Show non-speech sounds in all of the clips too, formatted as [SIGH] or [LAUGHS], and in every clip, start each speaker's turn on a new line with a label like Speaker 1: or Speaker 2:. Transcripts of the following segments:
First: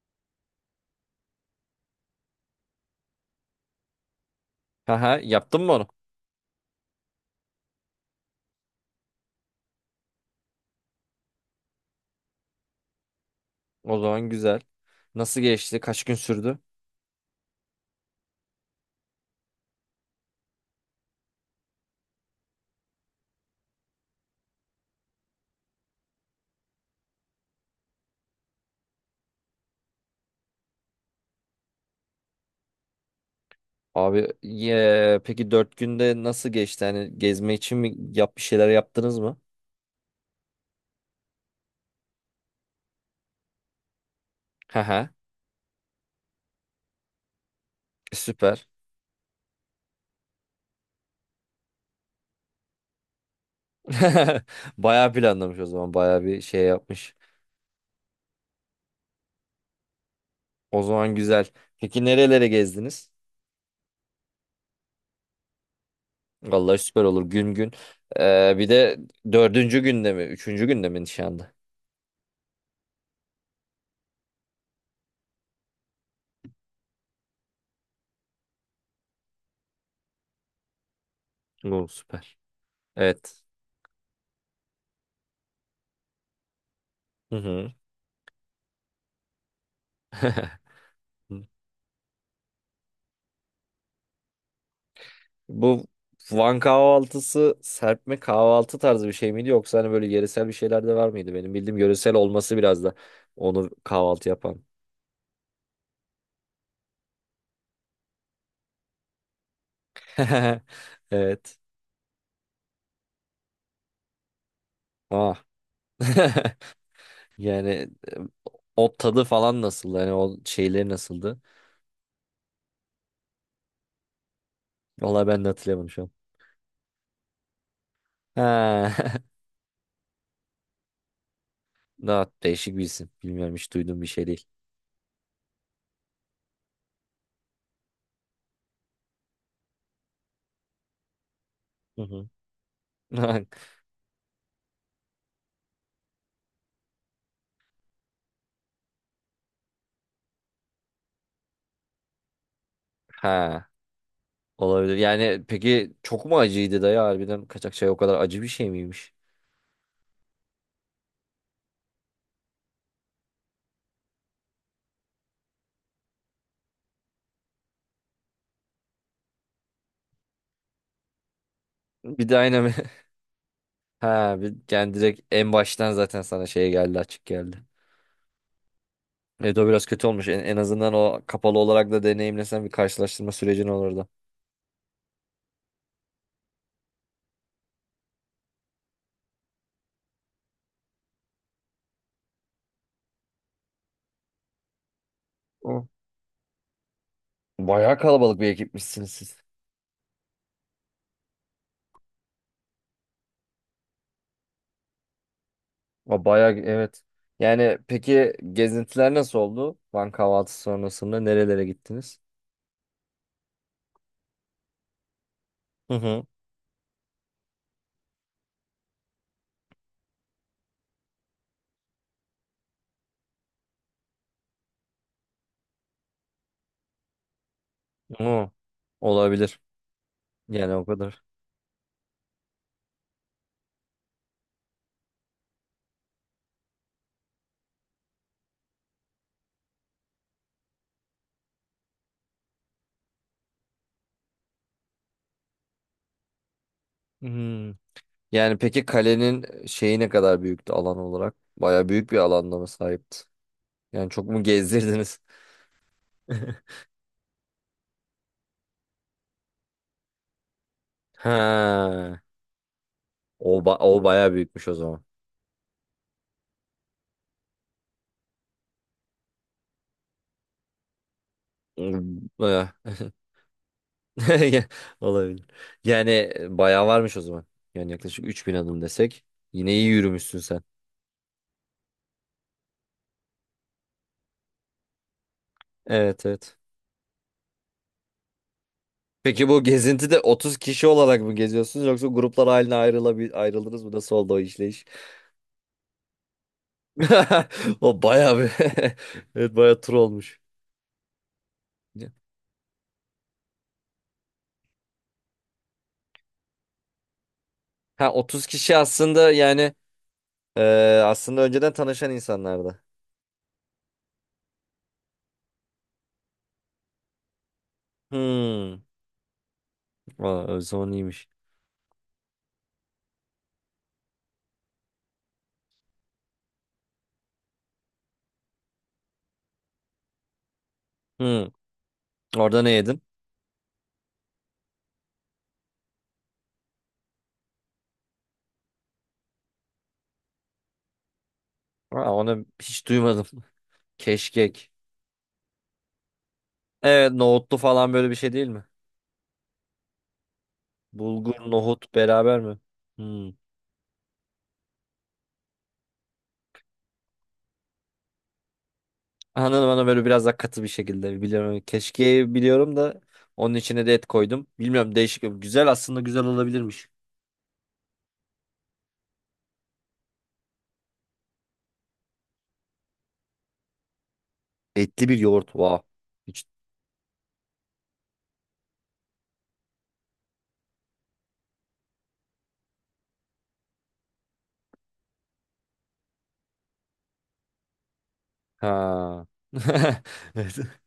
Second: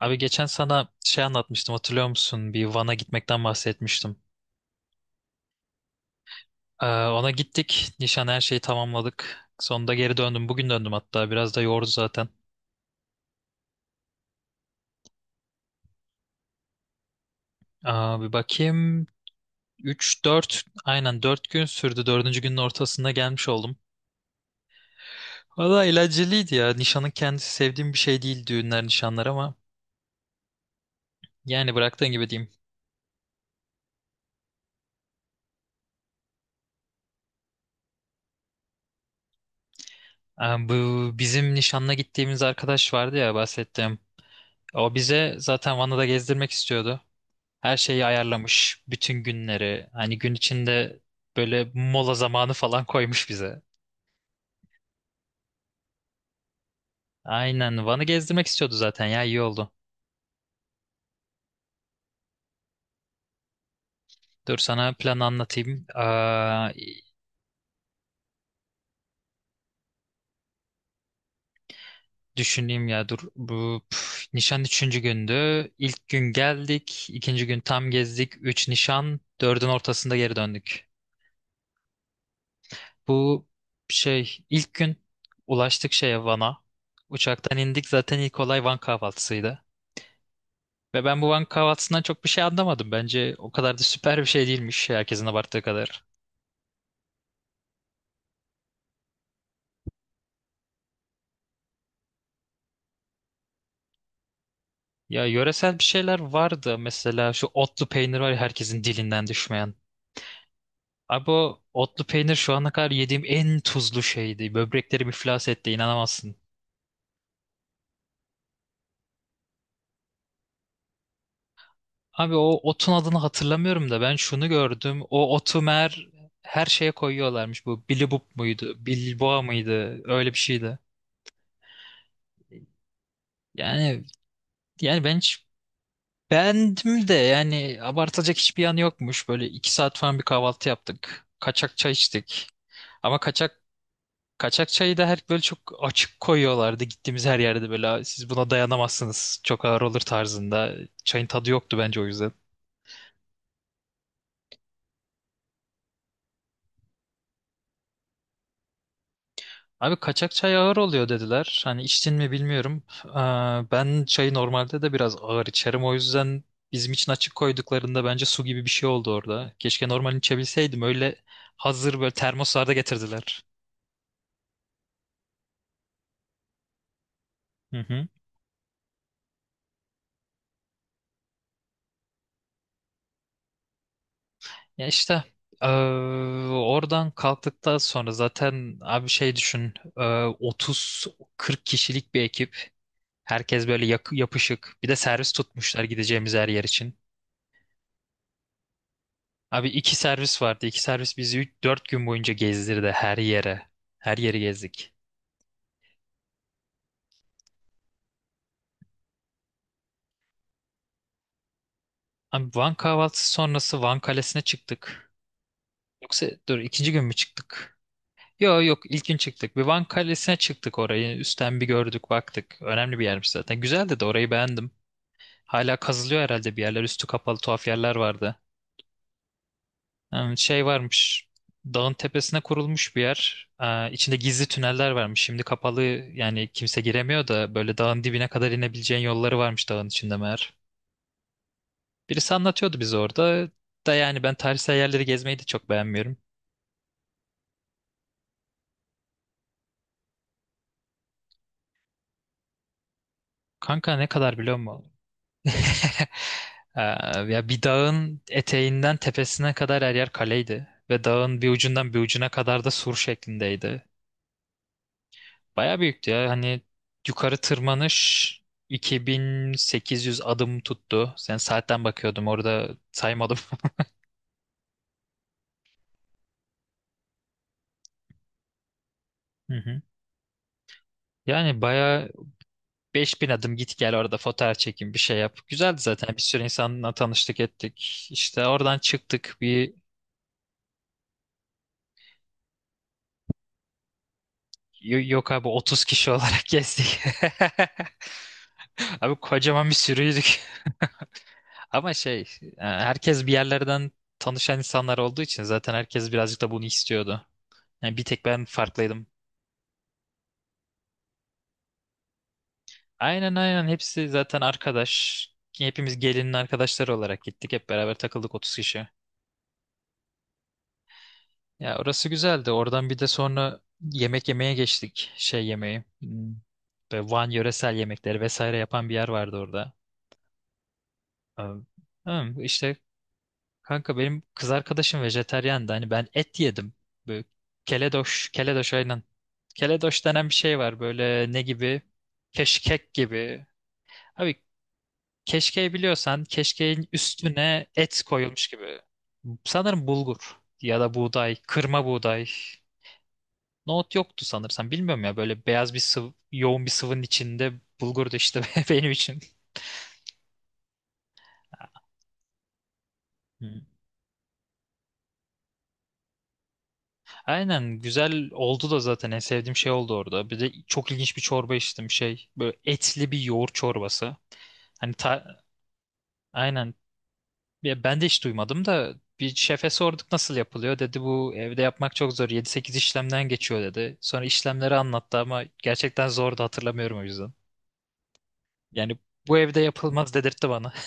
Speaker 1: Abi geçen sana şey anlatmıştım hatırlıyor musun? Bir Van'a gitmekten bahsetmiştim.
Speaker 2: Haha, yaptın mı onu?
Speaker 1: Ona gittik. Nişan her şeyi tamamladık. Sonunda geri döndüm. Bugün döndüm hatta. Biraz da yordu zaten.
Speaker 2: O zaman güzel. Nasıl geçti? Kaç gün sürdü?
Speaker 1: Bir bakayım. Aynen 4 gün sürdü. Dördüncü günün ortasında gelmiş oldum. Valla eğlenceliydi ya. Nişanın kendisi sevdiğim bir şey değil, düğünler nişanlar, ama yani bıraktığın gibi diyeyim.
Speaker 2: Abi ye, peki dört günde nasıl geçti? Hani gezme için mi bir şeyler yaptınız mı?
Speaker 1: Ee, bu bizim nişanla gittiğimiz arkadaş vardı ya, bahsettiğim. O
Speaker 2: Haha,
Speaker 1: bize zaten Van'ı da gezdirmek istiyordu. Her şeyi
Speaker 2: süper.
Speaker 1: ayarlamış. Bütün günleri. Hani gün içinde böyle mola zamanı falan koymuş bize.
Speaker 2: [LAUGHS] Bayağı planlamış o zaman. Bayağı bir şey yapmış.
Speaker 1: Aynen. Van'ı gezdirmek istiyordu zaten ya, iyi oldu.
Speaker 2: O zaman güzel. Peki nerelere gezdiniz?
Speaker 1: Dur sana planı anlatayım. Aa,
Speaker 2: Vallahi süper olur gün gün. Bir de dördüncü günde mi? Üçüncü günde mi nişanda?
Speaker 1: düşüneyim ya dur. Nişan üçüncü gündü. İlk gün geldik. İkinci gün tam gezdik. Üç nişan. Dördün ortasında geri döndük.
Speaker 2: Oo, süper. Evet.
Speaker 1: Bu şey ilk gün ulaştık şeye, Van'a.
Speaker 2: Hı
Speaker 1: Uçaktan
Speaker 2: hı.
Speaker 1: indik, zaten ilk olay Van kahvaltısıydı. Ve ben bu banka
Speaker 2: [LAUGHS]
Speaker 1: kahvaltısından çok bir şey anlamadım. Bence o kadar da süper bir şey değilmiş herkesin abarttığı
Speaker 2: Bu
Speaker 1: kadar.
Speaker 2: Van kahvaltısı serpme kahvaltı tarzı bir şey miydi yoksa hani böyle yöresel bir şeyler de var mıydı? Benim bildiğim yöresel olması biraz da onu kahvaltı yapan.
Speaker 1: Ya yöresel bir şeyler vardı. Mesela şu otlu peynir var ya, herkesin dilinden düşmeyen.
Speaker 2: [LAUGHS]
Speaker 1: Abi
Speaker 2: Evet.
Speaker 1: o otlu peynir şu ana kadar yediğim en tuzlu şeydi. Böbreklerim
Speaker 2: Ah.
Speaker 1: iflas etti, inanamazsın.
Speaker 2: [LAUGHS] Yani e, o tadı falan nasıldı? Yani o şeyleri nasıldı?
Speaker 1: Abi o otun adını hatırlamıyorum da, ben şunu gördüm.
Speaker 2: Vallahi
Speaker 1: O
Speaker 2: ben de
Speaker 1: otu
Speaker 2: hatırlayamadım şu
Speaker 1: meğer
Speaker 2: an.
Speaker 1: her şeye koyuyorlarmış. Bu Billy Boop muydu?
Speaker 2: Ha. [LAUGHS]
Speaker 1: Bilboğa mıydı? Öyle bir şeydi.
Speaker 2: Daha değişik bir isim. Bilmiyorum, hiç duyduğum
Speaker 1: Yani
Speaker 2: bir şey değil.
Speaker 1: yani ben hiç Beğendim de, yani abartılacak hiçbir yanı yokmuş. Böyle 2 saat falan bir kahvaltı yaptık. Kaçak çay
Speaker 2: Hı hı.
Speaker 1: içtik. Ama
Speaker 2: [LAUGHS]
Speaker 1: kaçak çayı da her böyle çok açık koyuyorlardı. Gittiğimiz her yerde böyle, "Siz buna dayanamazsınız. Çok ağır olur," tarzında. Çayın tadı yoktu bence o yüzden.
Speaker 2: Ha. Olabilir. Yani peki çok mu acıydı dayı, harbiden kaçak çay o kadar acı bir şey miymiş?
Speaker 1: Abi kaçak çay ağır oluyor dediler. Hani içtin mi bilmiyorum. Ben çayı normalde de biraz ağır içerim. O yüzden bizim için açık koyduklarında bence su gibi bir şey oldu orada. Keşke normal içebilseydim. Öyle hazır böyle
Speaker 2: Bir de
Speaker 1: termoslarda
Speaker 2: aynen. [LAUGHS]
Speaker 1: getirdiler.
Speaker 2: Ha, yani direkt en baştan zaten sana şey geldi, açık geldi.
Speaker 1: Hı hı.
Speaker 2: Evet, o biraz kötü olmuş. En azından o kapalı olarak da deneyimlesen bir karşılaştırma sürecin olurdu.
Speaker 1: Ya işte, eee, oradan kalktıktan sonra zaten abi, şey düşün, 30-40 kişilik bir ekip. Herkes böyle yapışık. Bir de servis tutmuşlar
Speaker 2: O.
Speaker 1: gideceğimiz her yer için.
Speaker 2: Bayağı kalabalık bir ekipmişsiniz siz.
Speaker 1: Abi iki servis vardı. İki servis bizi 3 4 gün boyunca gezdirdi her yere. Her yeri gezdik.
Speaker 2: Bayağı evet. Yani peki gezintiler nasıl oldu? Van kahvaltısı sonrasında nerelere gittiniz?
Speaker 1: Abi Van kahvaltısı sonrası Van Kalesi'ne çıktık.
Speaker 2: Hı hı.
Speaker 1: Yoksa dur, ikinci gün mü çıktık? Yok yok, ilk gün çıktık. Bir Van Kalesi'ne çıktık orayı. Üstten bir gördük baktık. Önemli bir yermiş zaten. Güzeldi de, orayı beğendim. Hala kazılıyor herhalde bir yerler. Üstü kapalı tuhaf yerler vardı.
Speaker 2: Hı. Olabilir.
Speaker 1: Şey
Speaker 2: Yani o kadar.
Speaker 1: varmış. Dağın tepesine kurulmuş bir yer. İçinde gizli tüneller varmış. Şimdi kapalı, yani kimse giremiyor da, böyle dağın dibine kadar inebileceğin yolları varmış dağın içinde meğer. Birisi anlatıyordu bize orada. Da yani ben tarihsel yerleri gezmeyi de çok beğenmiyorum.
Speaker 2: Hmm. Yani peki kalenin şeyi ne kadar büyüktü alan olarak? Bayağı büyük bir alanda mı sahipti?
Speaker 1: Kanka ne
Speaker 2: Yani çok
Speaker 1: kadar
Speaker 2: mu
Speaker 1: biliyor musun?
Speaker 2: gezdirdiniz?
Speaker 1: [LAUGHS]
Speaker 2: [LAUGHS]
Speaker 1: Ee, ya bir dağın eteğinden tepesine kadar her yer kaleydi. Ve dağın bir ucundan bir
Speaker 2: Ha.
Speaker 1: ucuna kadar da sur
Speaker 2: O,
Speaker 1: şeklindeydi.
Speaker 2: o bayağı büyükmüş o zaman.
Speaker 1: Bayağı büyüktü ya. Hani yukarı tırmanış 2800 adım tuttu. Sen, saatten
Speaker 2: Hmm,
Speaker 1: bakıyordum orada,
Speaker 2: bayağı.
Speaker 1: saymadım.
Speaker 2: [LAUGHS] Olabilir. Yani bayağı varmış o zaman. Yani yaklaşık 3000 adım desek.
Speaker 1: [LAUGHS] Hı
Speaker 2: Yine
Speaker 1: hı.
Speaker 2: iyi yürümüşsün sen.
Speaker 1: Yani bayağı 5000 adım git gel orada, fotoğraf çekin, bir şey yap. Güzeldi zaten, bir
Speaker 2: Evet,
Speaker 1: sürü
Speaker 2: evet.
Speaker 1: insanla tanıştık ettik. İşte oradan çıktık
Speaker 2: Peki bu
Speaker 1: bir
Speaker 2: gezintide 30 kişi olarak mı geziyorsunuz yoksa gruplar haline ayrıldınız mı? Nasıl oldu o işleyiş?
Speaker 1: yok abi, 30 kişi olarak [LAUGHS] gezdik.
Speaker 2: [LAUGHS] O bayağı bir.
Speaker 1: [LAUGHS] Abi
Speaker 2: [LAUGHS] Evet,
Speaker 1: kocaman bir
Speaker 2: bayağı tur
Speaker 1: sürüydük.
Speaker 2: olmuş.
Speaker 1: [LAUGHS] Ama şey herkes bir yerlerden tanışan insanlar olduğu için zaten herkes birazcık da bunu istiyordu. Yani bir
Speaker 2: Ha,
Speaker 1: tek ben
Speaker 2: 30 kişi
Speaker 1: farklıydım.
Speaker 2: aslında, yani e, aslında önceden tanışan insanlardı.
Speaker 1: Aynen aynen, hepsi zaten arkadaş. Hepimiz gelinin arkadaşları olarak gittik. Hep beraber takıldık, 30
Speaker 2: Hmm.
Speaker 1: kişi.
Speaker 2: Aa, o zaman iyiymiş.
Speaker 1: Ya orası güzeldi. Oradan bir de sonra yemek yemeye geçtik. Şey yemeği. Böyle Van yöresel yemekleri vesaire yapan bir yer vardı orada.
Speaker 2: Hmm.
Speaker 1: Am- am,
Speaker 2: Orada ne
Speaker 1: işte
Speaker 2: yedin?
Speaker 1: kanka, benim kız arkadaşım vejetaryandı. Hani ben et yedim. Böyle keledoş, keledoş aynen. Keledoş denen bir şey var. Böyle ne gibi?
Speaker 2: Aa, onu hiç
Speaker 1: Keşkek
Speaker 2: duymadım.
Speaker 1: gibi.
Speaker 2: [LAUGHS]
Speaker 1: Abi,
Speaker 2: Keşkek.
Speaker 1: keşkeği biliyorsan, keşkeğin
Speaker 2: Evet, nohutlu
Speaker 1: üstüne
Speaker 2: falan
Speaker 1: et
Speaker 2: böyle bir şey
Speaker 1: koyulmuş
Speaker 2: değil mi?
Speaker 1: gibi. Sanırım bulgur ya da buğday,
Speaker 2: Bulgur,
Speaker 1: kırma
Speaker 2: nohut
Speaker 1: buğday.
Speaker 2: beraber mi? Hmm.
Speaker 1: Nohut yoktu sanırsam. Bilmiyorum ya, böyle beyaz bir sıvı, yoğun bir sıvının içinde bulgur da işte [LAUGHS] benim için.
Speaker 2: Anladım, anladım. Böyle biraz daha katı bir şekilde biliyorum. Keşkeği biliyorum da onun
Speaker 1: Hmm.
Speaker 2: içine de et koydum. Bilmiyorum, değişik. Güzel, aslında güzel olabilirmiş.
Speaker 1: Aynen güzel oldu da, zaten en sevdiğim şey oldu orada. Bir de çok ilginç bir çorba içtim şey. Böyle etli bir yoğurt çorbası. Hani
Speaker 2: Etli bir yoğurt. Wow. Hiç...
Speaker 1: aynen. Ya ben de hiç duymadım da, bir şefe sorduk nasıl yapılıyor dedi, bu evde yapmak çok zor, yedi sekiz işlemden geçiyor dedi. Sonra işlemleri anlattı ama gerçekten zordu, hatırlamıyorum o yüzden. Yani
Speaker 2: Ha.
Speaker 1: bu evde
Speaker 2: [LAUGHS]
Speaker 1: yapılmaz dedirtti
Speaker 2: Evet.
Speaker 1: bana. [LAUGHS]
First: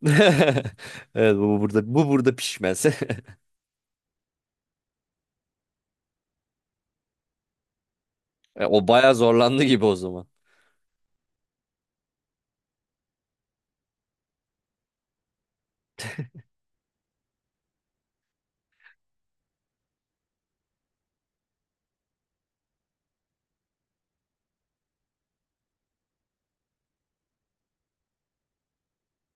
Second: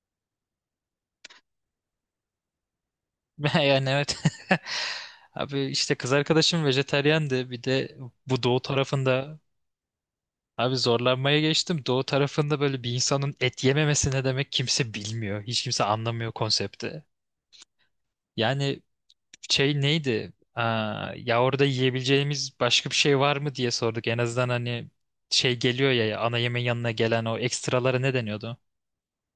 Speaker 2: [LAUGHS] Evet, bu burada, bu burada pişmez. [LAUGHS]
Speaker 1: Yani evet. [LAUGHS] Abi işte, kız arkadaşım vejetaryendi bir de, bu doğu
Speaker 2: E, o bayağı
Speaker 1: tarafında
Speaker 2: zorlandı gibi o zaman.
Speaker 1: abi, zorlanmaya geçtim. Doğu tarafında böyle bir insanın et yememesi ne demek kimse bilmiyor. Hiç kimse anlamıyor konsepti. Yani şey neydi? Ya orada yiyebileceğimiz başka bir şey var mı diye sorduk. En azından hani şey geliyor ya, ana yemeğin yanına gelen o ekstralara ne deniyordu?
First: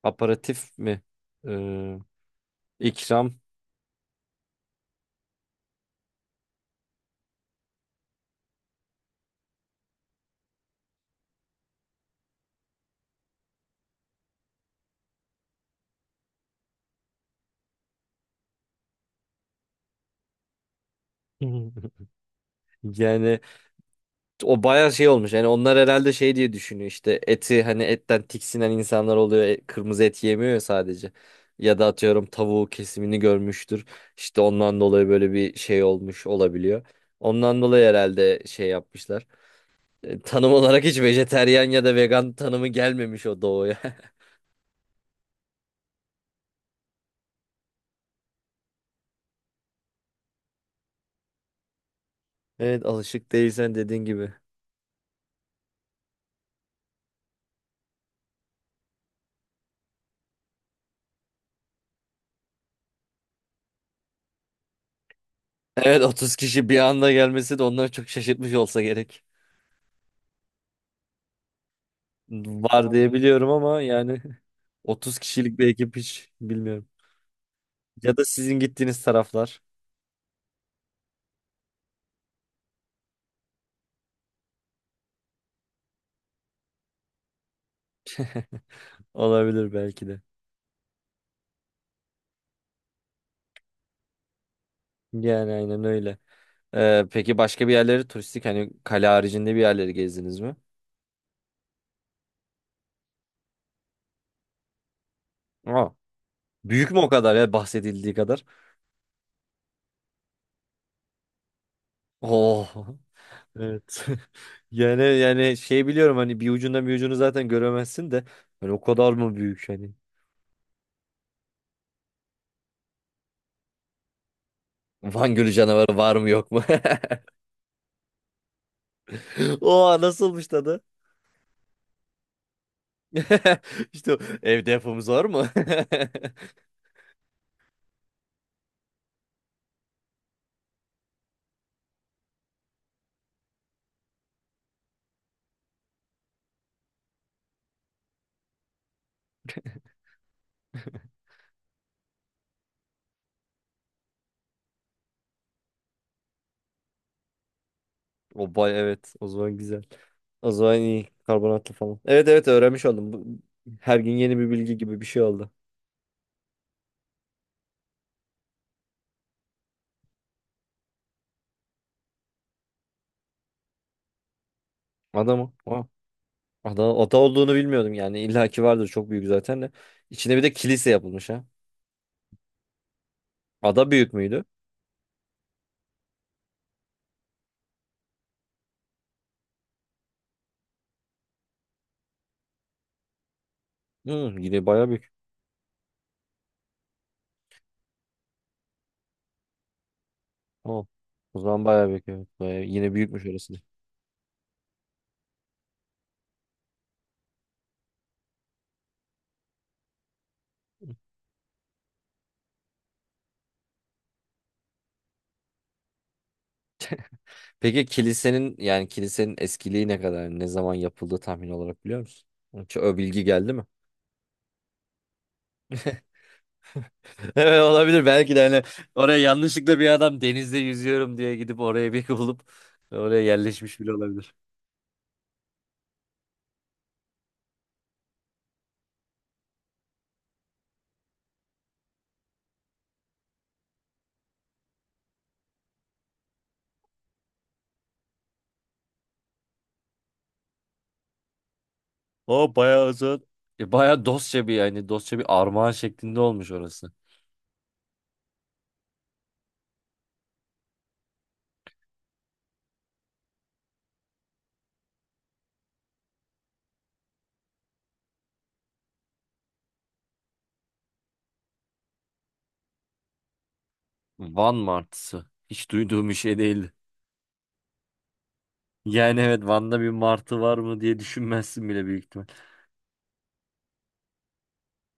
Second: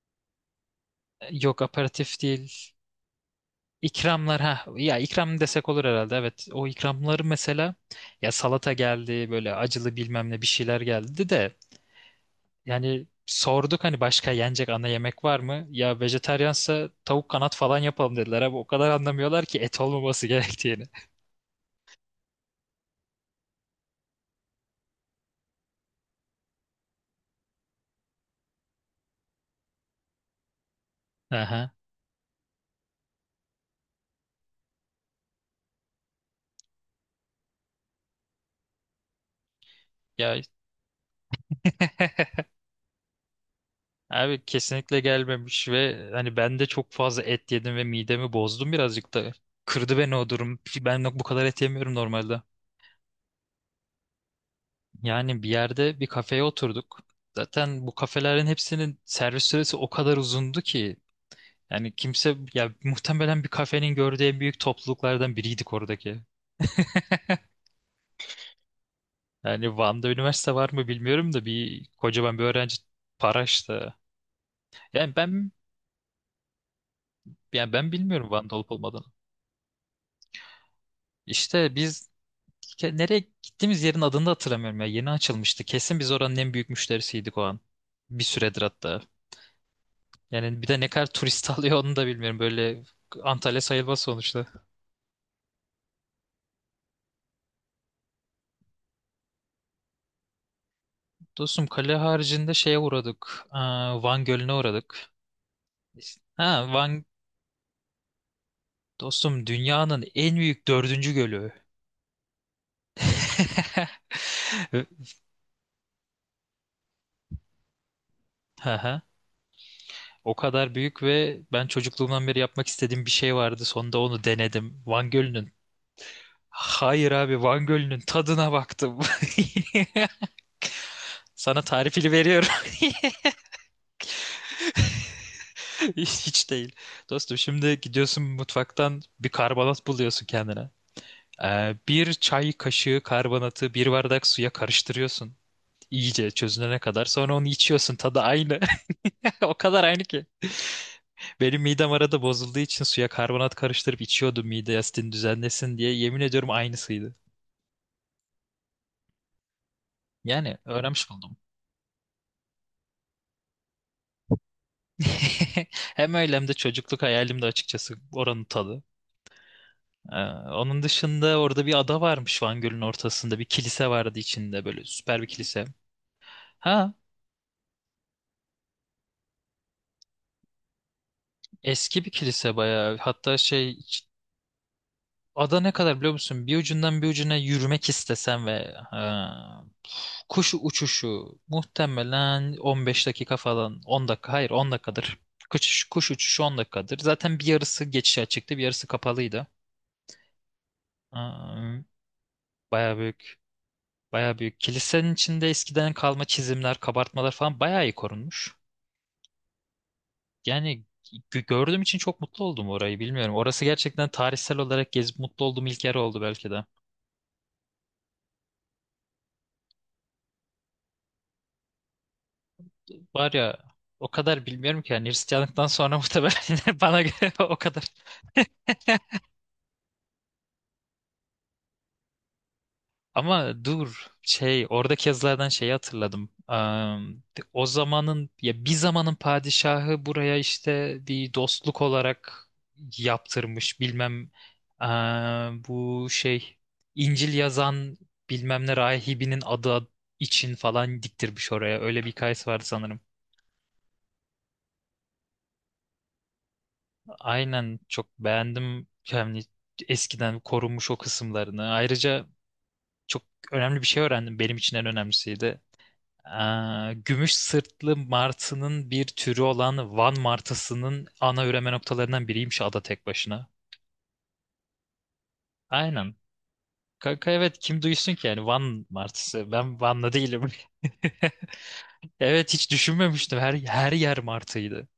Speaker 2: Aparatif mi?
Speaker 1: Yok
Speaker 2: Ee,
Speaker 1: aperatif değil.
Speaker 2: ikram.
Speaker 1: İkramlar ha, ya ikram desek olur herhalde, evet o ikramları mesela, ya salata geldi, böyle acılı bilmem ne bir şeyler geldi de, yani sorduk hani başka yenecek ana yemek var mı, ya vejetaryansa tavuk kanat falan yapalım dediler. Abi o kadar anlamıyorlar ki et olmaması [LAUGHS] gerektiğini.
Speaker 2: [LAUGHS] Yani o bayağı şey olmuş. Yani onlar herhalde şey diye düşünüyor, işte eti, hani etten tiksinen insanlar oluyor. E, kırmızı et yemiyor ya sadece.
Speaker 1: Aha.
Speaker 2: Ya da atıyorum tavuğu kesimini görmüştür. İşte ondan dolayı böyle bir şey olmuş olabiliyor. Ondan dolayı herhalde şey yapmışlar. E,
Speaker 1: Ya
Speaker 2: tanım olarak hiç vejeteryan ya da vegan
Speaker 1: [LAUGHS]
Speaker 2: tanımı gelmemiş o doğuya. [LAUGHS]
Speaker 1: abi kesinlikle gelmemiş ve hani ben de çok fazla et yedim ve midemi bozdum birazcık da. Kırdı beni o durum. Ben bu kadar et yemiyorum normalde.
Speaker 2: Evet, alışık değilsen dediğin gibi.
Speaker 1: Yani bir yerde bir kafeye oturduk. Zaten bu kafelerin hepsinin servis süresi o kadar uzundu ki. Yani kimse, ya muhtemelen bir kafenin gördüğü en büyük topluluklardan biriydik
Speaker 2: Evet,
Speaker 1: oradaki.
Speaker 2: 30 kişi bir anda gelmesi de onları çok şaşırtmış olsa gerek.
Speaker 1: Yani Van'da üniversite var mı bilmiyorum da, bir kocaman bir öğrenci
Speaker 2: Var diye biliyorum ama
Speaker 1: paraştı.
Speaker 2: yani [LAUGHS]
Speaker 1: Yani
Speaker 2: 30
Speaker 1: ben
Speaker 2: kişilik bir ekip hiç bilmiyorum.
Speaker 1: yani ben
Speaker 2: Ya da
Speaker 1: bilmiyorum Van'da
Speaker 2: sizin
Speaker 1: olup
Speaker 2: gittiğiniz
Speaker 1: olmadığını.
Speaker 2: taraflar
Speaker 1: İşte nereye gittiğimiz yerin adını da hatırlamıyorum ya. Yeni açılmıştı. Kesin biz oranın en büyük müşterisiydik o an. Bir süredir hatta.
Speaker 2: olabilir belki de.
Speaker 1: Yani bir de ne kadar turist [LAUGHS] alıyor onu da bilmiyorum. Böyle Antalya sayılmaz sonuçta.
Speaker 2: Yani aynen öyle. Peki başka bir yerleri turistik, hani kale haricinde bir yerleri gezdiniz mi?
Speaker 1: Dostum, kale haricinde şeye uğradık. Van Gölü'ne uğradık.
Speaker 2: Aa,
Speaker 1: Ha
Speaker 2: büyük
Speaker 1: Van,
Speaker 2: mü o kadar ya, bahsedildiği kadar?
Speaker 1: dostum dünyanın en büyük dördüncü gölü.
Speaker 2: Oh. [LAUGHS] Evet.
Speaker 1: [LAUGHS]
Speaker 2: [LAUGHS] Yani, yani şey biliyorum, hani bir ucundan bir ucunu zaten göremezsin de hani
Speaker 1: Hı
Speaker 2: o
Speaker 1: hı.
Speaker 2: kadar mı büyük hani?
Speaker 1: O kadar büyük, ve ben çocukluğumdan beri yapmak istediğim bir şey vardı. Sonunda onu denedim. Van
Speaker 2: Van
Speaker 1: Gölü'nün
Speaker 2: Gölü canavarı var mı yok mu?
Speaker 1: Hayır abi, Van Gölü'nün tadına baktım. [LAUGHS]
Speaker 2: [LAUGHS] Oha, nasılmış tadı?
Speaker 1: Sana tarifini veriyorum. [LAUGHS]
Speaker 2: [LAUGHS] İşte o, evde yapımız var mı?
Speaker 1: Hiç
Speaker 2: [LAUGHS]
Speaker 1: hiç değil. Dostum, şimdi gidiyorsun mutfaktan bir karbonat buluyorsun kendine. Bir çay kaşığı karbonatı bir bardak suya karıştırıyorsun. İyice çözünene kadar. Sonra onu içiyorsun. Tadı aynı. [LAUGHS] O kadar aynı ki. Benim midem arada bozulduğu için suya karbonat karıştırıp içiyordum mide asitini düzenlesin diye. Yemin ediyorum aynısıydı.
Speaker 2: O bay, evet. O zaman güzel. O
Speaker 1: Yani
Speaker 2: zaman
Speaker 1: öğrenmiş
Speaker 2: iyi.
Speaker 1: oldum.
Speaker 2: Karbonatlı falan. Evet, evet, öğrenmiş oldum. Bu, her gün yeni bir bilgi gibi bir şey oldu.
Speaker 1: [LAUGHS] Hem öyle, hem de çocukluk hayalim de açıkçası oranın tadı. Ee, onun dışında orada bir ada varmış Van Gölü'nün ortasında. Bir kilise vardı içinde, böyle süper bir
Speaker 2: Ada mı?
Speaker 1: kilise.
Speaker 2: Aa,
Speaker 1: Ha
Speaker 2: ada olduğunu bilmiyordum yani. İlla ki vardır, çok büyük zaten de. İçine bir de kilise yapılmış ha.
Speaker 1: eski bir kilise bayağı. Hatta
Speaker 2: Ada büyük müydü?
Speaker 1: ada ne kadar biliyor musun? Bir ucundan bir ucuna yürümek istesen, ve ha, kuş uçuşu muhtemelen 15 dakika falan, 10 dakika,
Speaker 2: Hı,
Speaker 1: hayır
Speaker 2: yine
Speaker 1: 10
Speaker 2: bayağı büyük.
Speaker 1: dakikadır. Kuş uçuşu 10 dakikadır. Zaten bir yarısı geçişe açıktı, bir yarısı kapalıydı.
Speaker 2: Tamam. O zaman
Speaker 1: Aa,
Speaker 2: bayağı büyük, evet. Bayağı, yine
Speaker 1: Bayağı
Speaker 2: büyükmüş
Speaker 1: büyük.
Speaker 2: orası da.
Speaker 1: Bayağı büyük. Kilisenin içinde eskiden kalma çizimler, kabartmalar falan bayağı iyi korunmuş. Yani gördüğüm için çok mutlu oldum orayı, bilmiyorum. Orası gerçekten tarihsel olarak gezip mutlu olduğum ilk yer oldu belki de.
Speaker 2: Peki kilisenin, yani kilisenin eskiliği ne kadar? Ne zaman yapıldığı tahmin olarak biliyor musun? Hiç o bilgi
Speaker 1: Var
Speaker 2: geldi
Speaker 1: ya,
Speaker 2: mi?
Speaker 1: o kadar bilmiyorum ki, yani Hristiyanlıktan sonra [LAUGHS] muhtemelen, bana göre
Speaker 2: [LAUGHS]
Speaker 1: o
Speaker 2: Evet,
Speaker 1: kadar.
Speaker 2: olabilir belki de, hani oraya yanlışlıkla bir adam denizde yüzüyorum diye gidip oraya bir bulup oraya
Speaker 1: Ama
Speaker 2: yerleşmiş bile
Speaker 1: dur,
Speaker 2: olabilir.
Speaker 1: şey oradaki yazılardan şeyi hatırladım. O zamanın, ya bir zamanın padişahı buraya işte bir dostluk olarak yaptırmış bilmem, bu şey, İncil yazan bilmem ne rahibinin adı için falan diktirmiş oraya. Öyle bir hikayesi
Speaker 2: O
Speaker 1: vardı
Speaker 2: bayağı
Speaker 1: sanırım.
Speaker 2: uzun. E, bayağı dostça bir, yani dostça bir armağan şeklinde olmuş orası.
Speaker 1: Aynen çok beğendim yani eskiden korunmuş o kısımlarını. Ayrıca çok önemli bir şey öğrendim. Benim için en önemlisiydi. Gümüş sırtlı martının bir türü olan Van martısının ana üreme noktalarından biriymiş ada tek başına.
Speaker 2: Van martısı. Hiç duyduğum
Speaker 1: Aynen.
Speaker 2: bir şey değildi.
Speaker 1: Kanka evet, kim duysun ki yani Van
Speaker 2: Yani evet,
Speaker 1: martısı.
Speaker 2: Van'da
Speaker 1: Ben
Speaker 2: bir
Speaker 1: Van'la
Speaker 2: martı
Speaker 1: değilim.
Speaker 2: var mı
Speaker 1: [LAUGHS]
Speaker 2: diye düşünmezsin bile büyük ihtimal.
Speaker 1: Evet, hiç düşünmemiştim. Her yer martıydı.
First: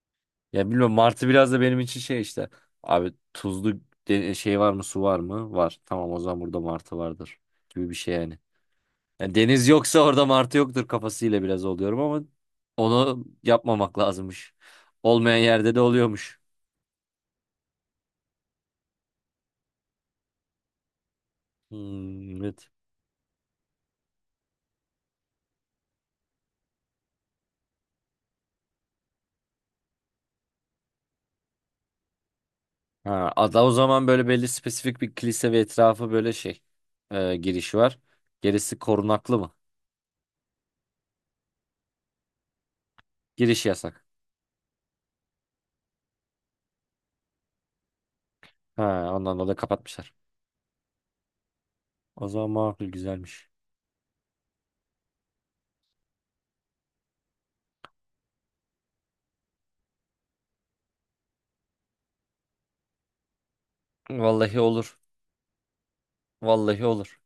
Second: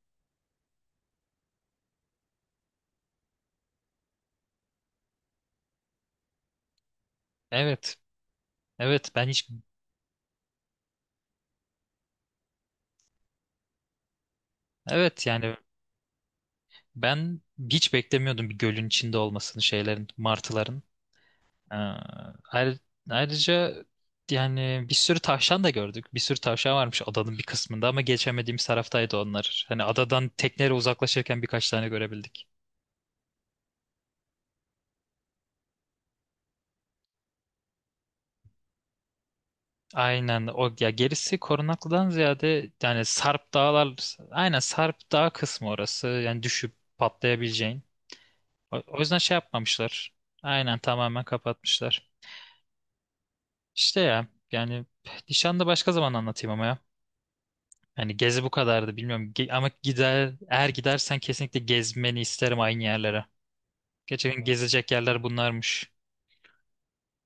Speaker 2: Ya bilmiyorum, martı biraz da benim için şey işte. Abi tuzlu şey var mı, su var mı? Var. Tamam, o zaman burada martı vardır gibi bir
Speaker 1: Evet.
Speaker 2: şey yani.
Speaker 1: Evet ben
Speaker 2: Yani
Speaker 1: hiç,
Speaker 2: deniz yoksa orada martı yoktur kafasıyla biraz oluyorum ama onu yapmamak lazımmış.
Speaker 1: evet
Speaker 2: Olmayan
Speaker 1: yani
Speaker 2: yerde de oluyormuş.
Speaker 1: ben hiç beklemiyordum bir gölün içinde olmasını şeylerin, martıların. Ee,
Speaker 2: Hmm, evet.
Speaker 1: ayrı- ayrıca yani bir sürü tavşan da gördük. Bir sürü tavşan varmış adanın bir kısmında, ama geçemediğimiz taraftaydı onlar. Hani adadan tekneyle uzaklaşırken birkaç tane görebildik.
Speaker 2: Ha, ada o zaman böyle belli spesifik bir kilise ve etrafı böyle şey, giriş var. Gerisi korunaklı mı?
Speaker 1: Aynen, o ya, gerisi korunaklıdan ziyade yani Sarp
Speaker 2: Giriş
Speaker 1: Dağlar,
Speaker 2: yasak.
Speaker 1: aynen Sarp Dağ kısmı orası. Yani düşüp patlayabileceğin. O
Speaker 2: Ha,
Speaker 1: yüzden şey
Speaker 2: ondan dolayı
Speaker 1: yapmamışlar.
Speaker 2: kapatmışlar.
Speaker 1: Aynen tamamen kapatmışlar.
Speaker 2: O zaman makul, güzelmiş.
Speaker 1: İşte ya yani, nişanda başka zaman anlatayım ama ya. Yani gezi bu kadardı bilmiyorum. Ama gider, eğer gidersen kesinlikle gezmeni isterim aynı yerlere. Gerçekten
Speaker 2: Vallahi
Speaker 1: gezecek
Speaker 2: olur.
Speaker 1: yerler bunlarmış.
Speaker 2: Vallahi olur.